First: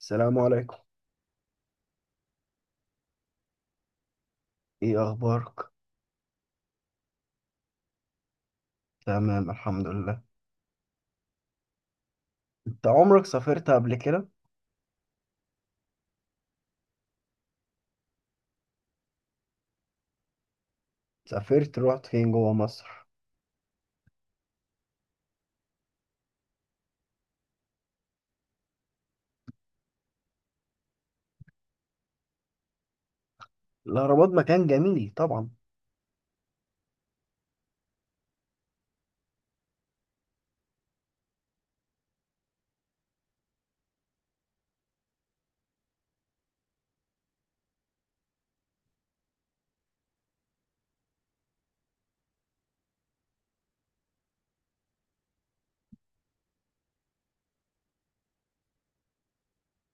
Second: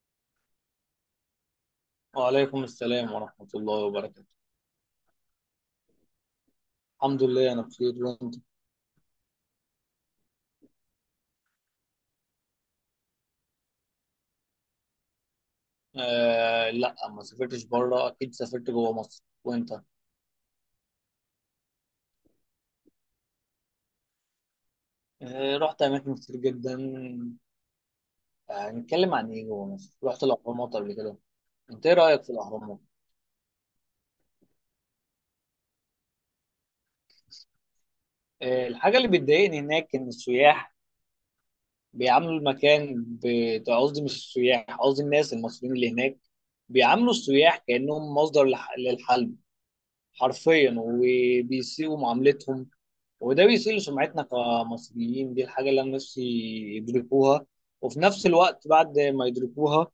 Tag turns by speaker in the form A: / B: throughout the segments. A: السلام عليكم.
B: وعليكم السلام ورحمة الله وبركاته.
A: ايه اخبارك؟
B: الحمد لله، أنا بخير، وأنت؟
A: تمام، الحمد لله. انت عمرك سافرت قبل كده؟
B: آه لا ما سافرتش بره، أكيد سافرت جوه مصر، وأنت؟
A: رحت فين جوه مصر؟
B: آه رحت أماكن كتير جدا. هنتكلم عن إيه؟ جوه مصر رحت الأهرامات قبل كده؟ أنت إيه رأيك في الأهرامات؟
A: الاهرامات مكان جميل طبعا.
B: آه الحاجة اللي بتضايقني هناك إن السياح بيعاملوا المكان قصدي مش السياح، قصدي الناس المصريين اللي هناك بيعاملوا السياح كأنهم مصدر للحلم حرفيا، وبيسيئوا معاملتهم. وده بيسيء سمعتنا كمصريين، دي الحاجة اللي أنا نفسي يدركوها، وفي نفس الوقت بعد ما يدركوها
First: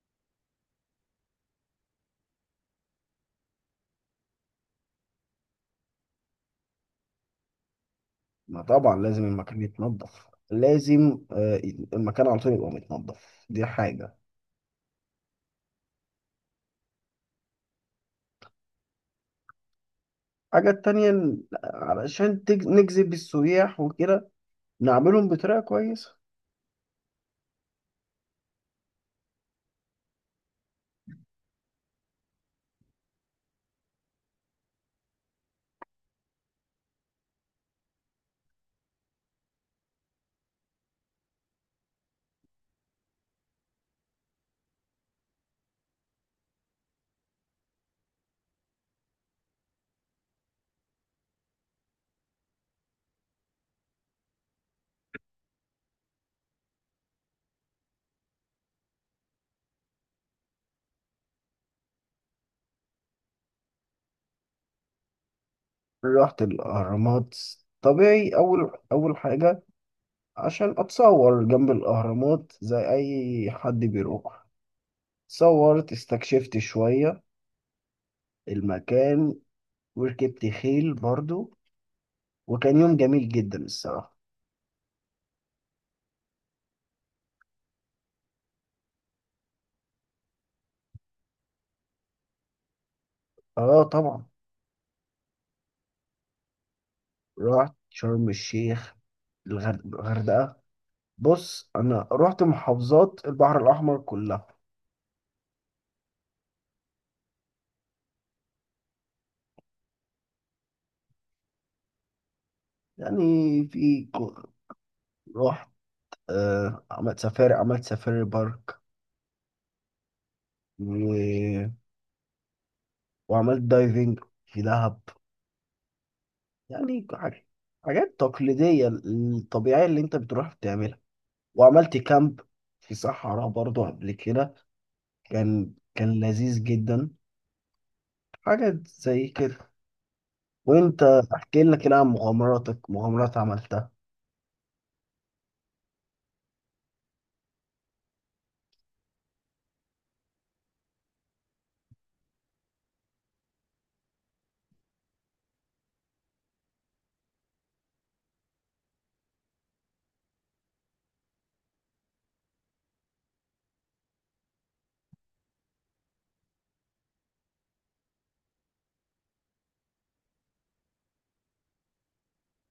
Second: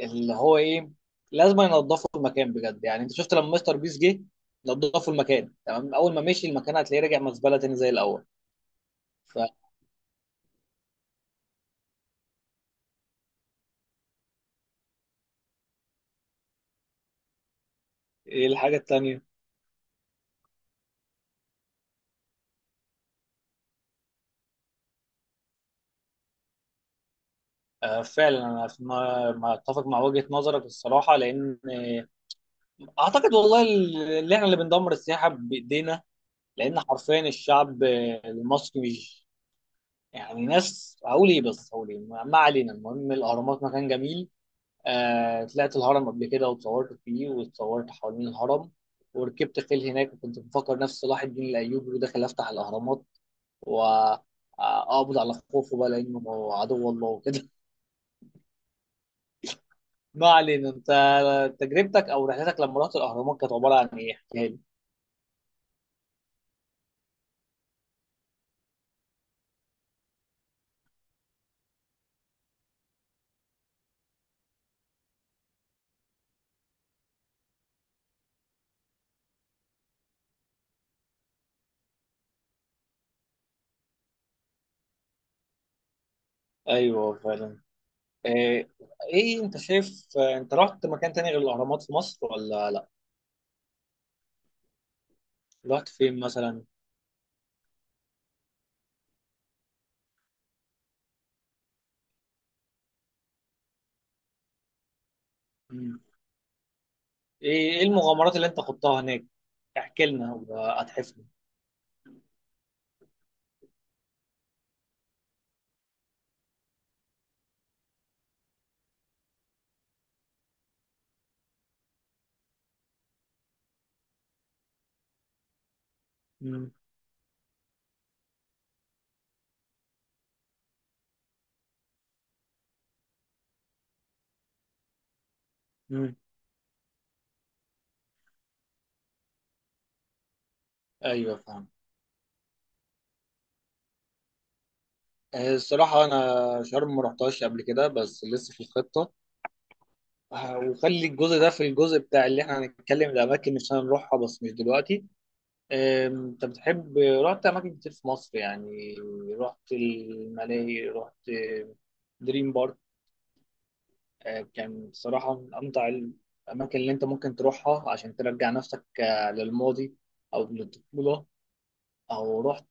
B: اللي هو إيه؟ لازم ينظفوا المكان بجد. يعني أنت شفت لما مستر بيس جه نظفوا المكان تمام، أول ما مشي المكان هتلاقيه راجع مزبلة تاني زي الأول.
A: ما طبعا لازم
B: فإيه
A: المكان يتنضف، لازم. المكان على طول يبقى متنضف. دي حاجه.
B: الحاجة التانية؟
A: الحاجه التانية علشان نجذب السياح وكده، نعملهم بطريقه كويسه.
B: آه فعلا، أنا ما ما أتفق مع وجهة نظرك الصراحة، لأن أعتقد والله اللي إحنا اللي بندمر السياحة بإيدينا، لأن حرفيا الشعب المصري يعني ناس. هقول ايه بس هقول ايه، ما ما علينا. المهم، الاهرامات مكان جميل. آه طلعت الهرم قبل كده، واتصورت فيه، واتصورت حوالين الهرم، وركبت خيل هناك، وكنت بفكر نفس صلاح الدين الايوبي وداخل افتح الاهرامات، واقبض على خوفه بقى لانه عدو الله وكده ما علينا. انت تجربتك او رحلتك لما رحت الاهرامات كانت عباره عن ايه؟ احكيها لي.
A: رحت الاهرامات. طبيعي، اول حاجه عشان اتصور جنب الاهرامات زي اي حد بيروح. صورت، استكشفت شوية المكان، وركبت خيل برضو. وكان يوم جميل جدا الصراحة.
B: ايوه فعلا. آه، ايه انت شايف، انت رحت مكان تاني غير الاهرامات في مصر ولا لا؟
A: اه، طبعا.
B: رحت فين مثلا؟
A: رحت شرم الشيخ، الغردقة. بص، انا رحت محافظات البحر الاحمر كلها.
B: ايه إيه المغامرات اللي انت خضتها هناك؟ احكي لنا وهتحفنا.
A: يعني في ك- رحت عملت سفاري بارك، و... وعملت دايفنج في دهب.
B: مم.
A: يعني حاجات تقليدية، الطبيعية اللي انت بتروح بتعملها. وعملت كامب في صحراء برضو قبل كده. كان
B: مم.
A: كان لذيذ جدا. حاجة زي كده. وانت
B: ايوه
A: احكي
B: فاهم.
A: لنا كده عن مغامراتك، مغامرات عملتها.
B: الصراحه انا شرم ما رحتهاش قبل كده، بس لسه في الخطه. وخلي الجزء ده في الجزء بتاع اللي احنا هنتكلم الاماكن اللي عشان نروحها، بس مش دلوقتي. انت بتحب رحت اماكن كتير في مصر يعني. رحت الملاهي، رحت دريم بارك. كان بصراحه من امتع الاماكن اللي انت ممكن تروحها عشان ترجع نفسك للماضي او للطفوله، او رحت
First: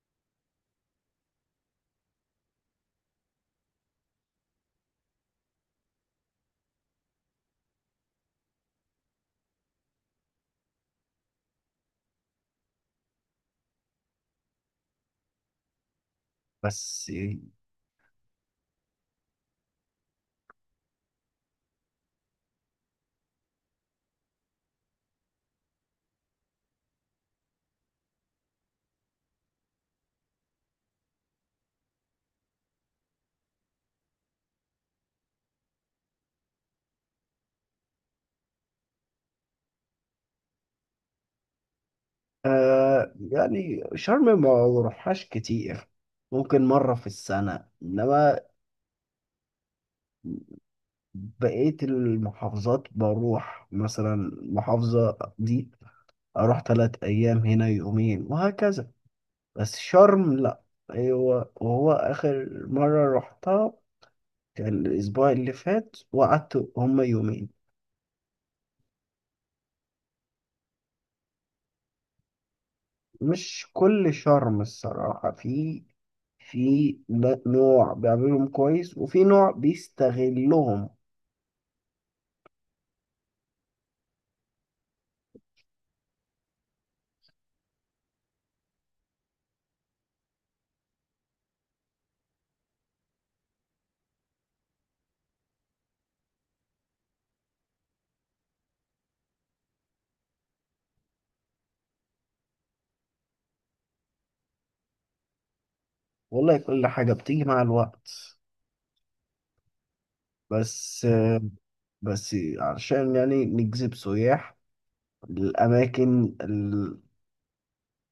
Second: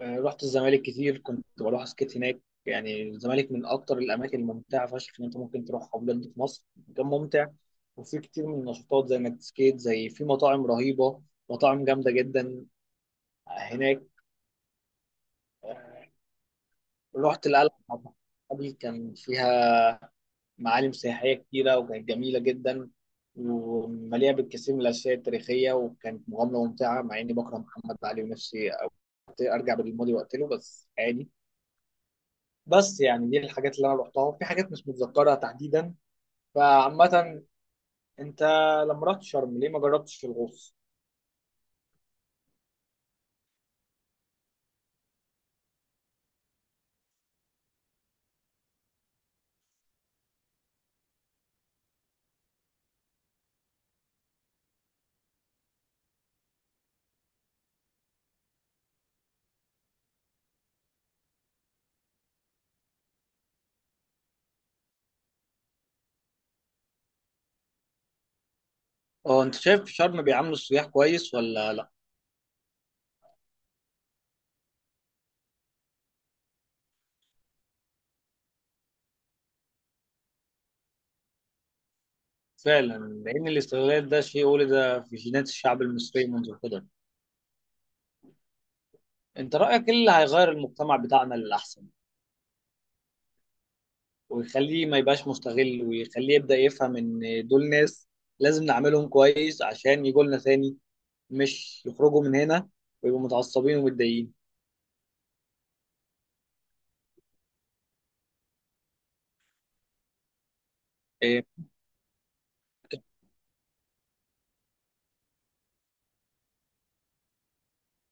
B: آه، رحت الزمالك كتير، كنت بروح اسكت هناك. يعني الزمالك من اكتر الاماكن الممتعه فشخ ان انت ممكن تروحها، بجد في مصر مكان ممتع، وفي كتير من النشاطات زي انك تسكيت، زي في مطاعم رهيبه، مطاعم جامده جدا هناك.
A: بس.
B: رحت القلعه قبل، كان فيها معالم سياحيه كتيره، وكانت جميله جدا ومليئه بالكثير من الاشياء التاريخيه، وكانت مغامره ممتعه، مع اني بكره محمد علي، ونفسي أرجع بالماضي وقتله بس عادي. بس يعني دي الحاجات اللي انا رحتها، في حاجات مش متذكرها تحديدا. فعامة، انت لما رحت شرم ليه ما جربتش الغوص؟
A: يعني شرم ما بروحهاش كتير، ممكن مرة في السنة. إنما بقية المحافظات بروح، مثلا المحافظة دي أروح 3 أيام، هنا يومين، وهكذا. بس شرم لأ. أيوة. وهو آخر مرة رحتها الأسبوع اللي فات وقعدت هما يومين.
B: اه انت شايف في شرم بيعاملوا السياح كويس ولا لا؟
A: مش كل شرم الصراحة. في نوع بيعملهم كويس وفي نوع بيستغلهم.
B: فعلا. لان الاستغلال ده شيء ولد في جينات الشعب المصري منذ القدم. انت رايك ايه اللي هيغير المجتمع بتاعنا للاحسن، ويخليه ما يبقاش مستغل، ويخليه يبدا يفهم ان دول ناس لازم نعملهم كويس عشان يجوا لنا تاني، مش يخرجوا من هنا ويبقوا متعصبين ومتضايقين.
A: والله كل حاجة بتيجي مع الوقت، بس
B: إيه؟
A: بس عشان يعني نجذب سياح للأماكن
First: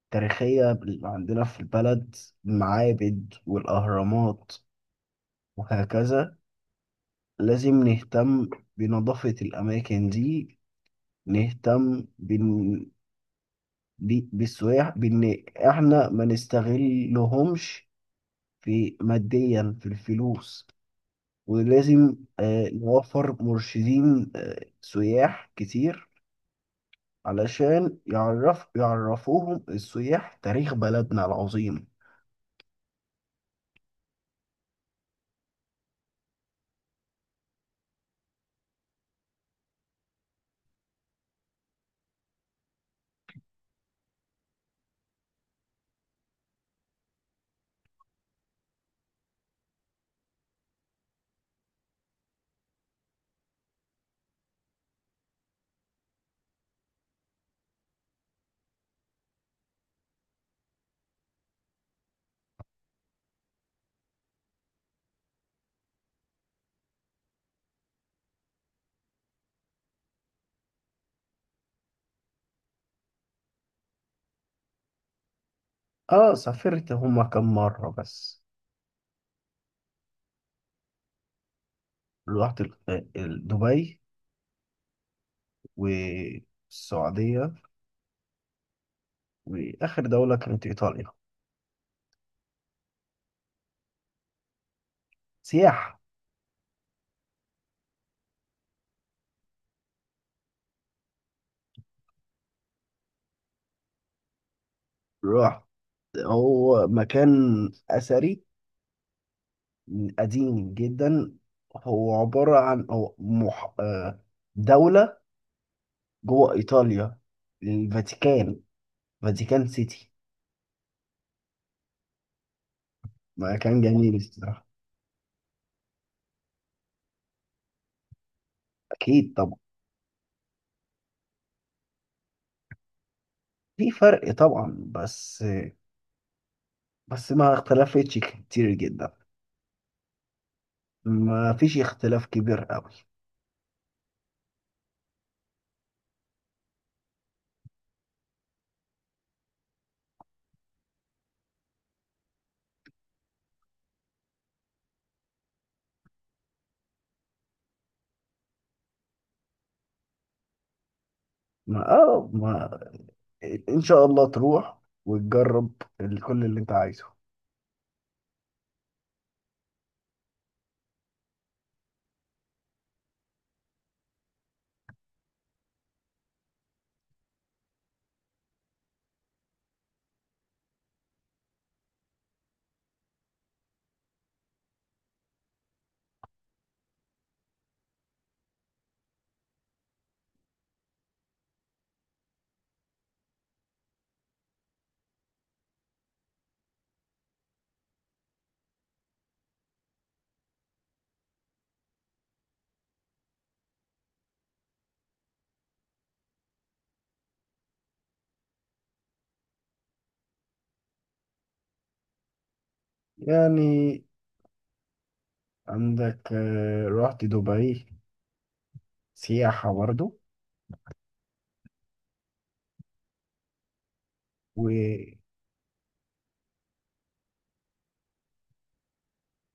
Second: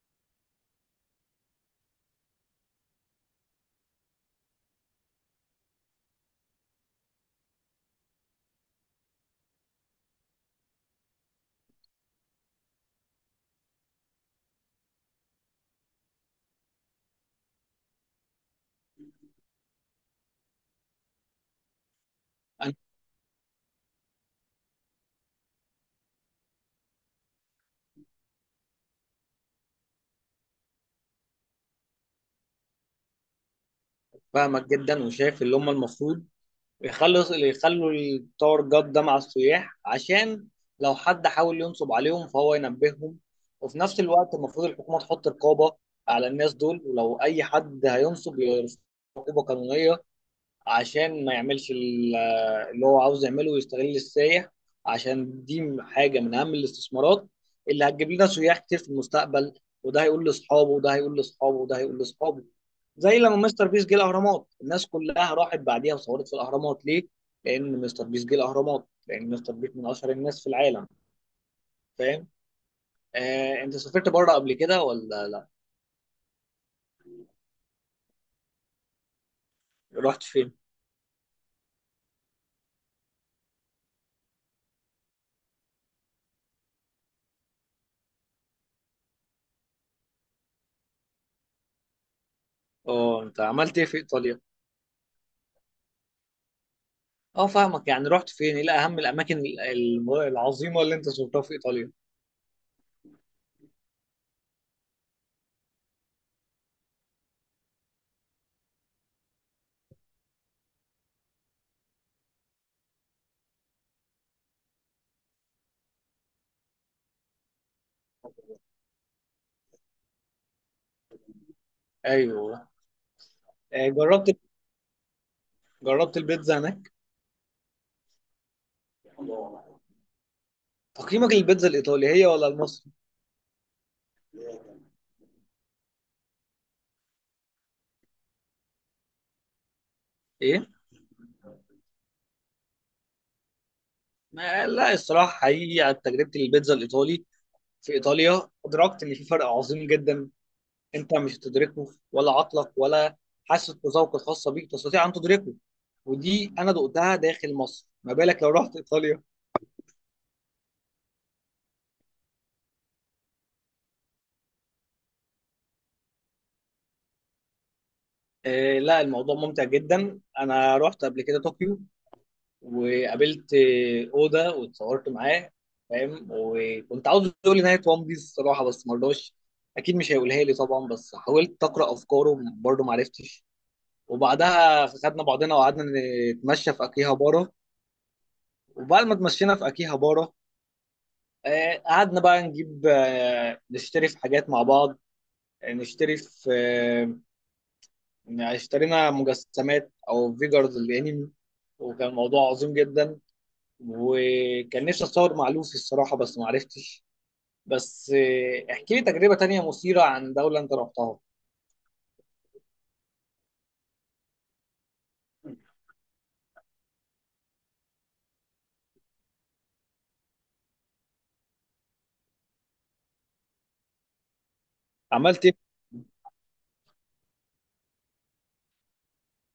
A: التاريخية اللي عندنا في البلد، المعابد والأهرامات وهكذا، لازم نهتم بنظافة الأماكن دي. نهتم بالسياح، بإن إحنا ما نستغلهمش في ماديا في الفلوس. ولازم نوفر مرشدين، سياح كتير، علشان يعرفوهم السياح تاريخ بلدنا العظيم.
B: فاهمك جدا، وشايف اللي هم المفروض يخلص اللي يخلوا التور جاد ده مع السياح، عشان لو حد حاول ينصب عليهم فهو ينبههم. وفي نفس الوقت المفروض الحكومة تحط رقابة على الناس دول، ولو أي حد هينصب يرفع عقوبة قانونية، عشان ما يعملش اللي هو عاوز يعمله ويستغل السياح. عشان دي حاجة من أهم الاستثمارات اللي هتجيب لنا سياح كتير في المستقبل. وده هيقول لأصحابه، وده هيقول لأصحابه، وده هيقول لأصحابه. زي لما مستر بيس جه الأهرامات الناس كلها راحت بعديها وصورت في الأهرامات، ليه؟ لأن مستر بيس جه الأهرامات، لأن مستر بيس من أشهر الناس في العالم. فاهم؟ أنت سافرت بره قبل كده ولا لأ؟
A: سافرت هما كم مرة بس.
B: رحت فين؟
A: رحت دبي والسعودية، وآخر دولة كانت إيطاليا.
B: أه أنت عملت إيه في إيطاليا؟
A: سياحة.
B: اه فاهمك. يعني رحت فين؟ ايه اهم الاماكن العظيمه اللي انت زرتها في ايطاليا؟
A: رحت هو مكان أثري قديم جدا. هو عبارة عن أو مح... آه، دولة جوه إيطاليا، الفاتيكان فاتيكان سيتي.
B: ايوه.
A: مكان جميل
B: جربت
A: الصراحة.
B: جربت البيتزا هناك؟
A: أكيد طبعا.
B: تقييمك للبيتزا الايطالي هي ولا المصري؟
A: في فرق طبعا، بس ما اختلفتش كتير جدا.
B: ايه؟
A: ما فيش اختلاف كبير قوي.
B: ما لا، الصراحه حقيقي على تجربه البيتزا الايطالي في ايطاليا ادركت ان في فرق عظيم جدا. انت مش هتدركه، ولا عقلك ولا حاسه بذوق الخاصه بيك تستطيع ان تدركه، ودي انا دقتها داخل مصر، ما بالك لو رحت ايطاليا.
A: ما آه ما إن شاء الله تروح وتجرب كل اللي أنت عايزه.
B: آه لا، الموضوع ممتع جدا. انا رحت قبل كده طوكيو، وقابلت اودا واتصورت معاه فاهم، وكنت عاوز اقول لي نهايه وان بيس الصراحه، بس ما رضاش، اكيد مش هيقولها لي طبعا. بس حاولت اقرا افكاره برضه، ما عرفتش. وبعدها خدنا بعضنا وقعدنا نتمشى في اكيهابارا. وبعد ما اتمشينا في اكيهابارا قعدنا بقى نجيب آه، نشتري في حاجات مع بعض، آه، نشتري في آه، اشترينا مجسمات او فيجرز الانمي. وكان الموضوع عظيم جدا، وكان نفسي اتصور مع لوفي الصراحه، بس ما عرفتش. بس احكي لي تجربه تانية مثيره عن دوله انت رحتها.
A: يعني عندك، رحت دبي سياحة برضه. و
B: عملت ايه في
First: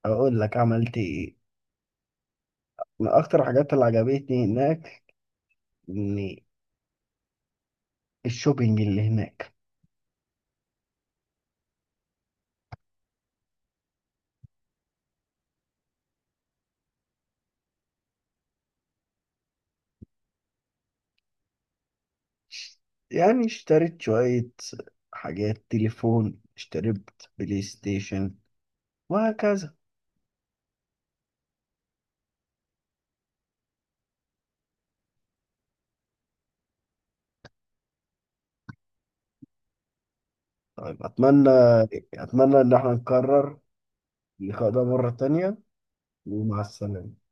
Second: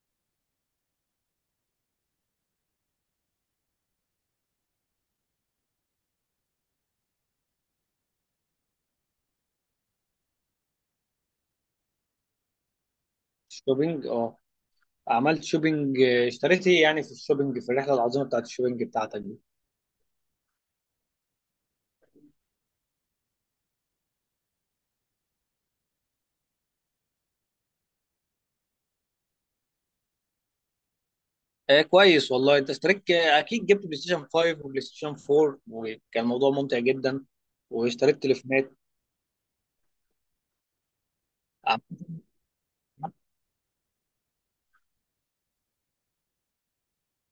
A: اقول لك عملت ايه. من اكتر الحاجات اللي عجبتني هناك ان الشوبينج اللي هناك.
B: الشوبينج اه؟ عملت شوبينج. اشتريت ايه يعني في الشوبينج، في الرحله العظيمه بتاعت الشوبينج بتاعتك دي؟
A: يعني اشتريت شوية حاجات، تليفون، اشتريت بلاي ستيشن، وهكذا.
B: آه كويس والله. انت اشتريت اكيد جبت بلاي ستيشن 5 وبلاي ستيشن 4، وكان الموضوع ممتع جدا، واشتريت تليفونات
A: طيب، اتمنى ان احنا نكرر اللقاء ده مرة تانية. ومع السلامة.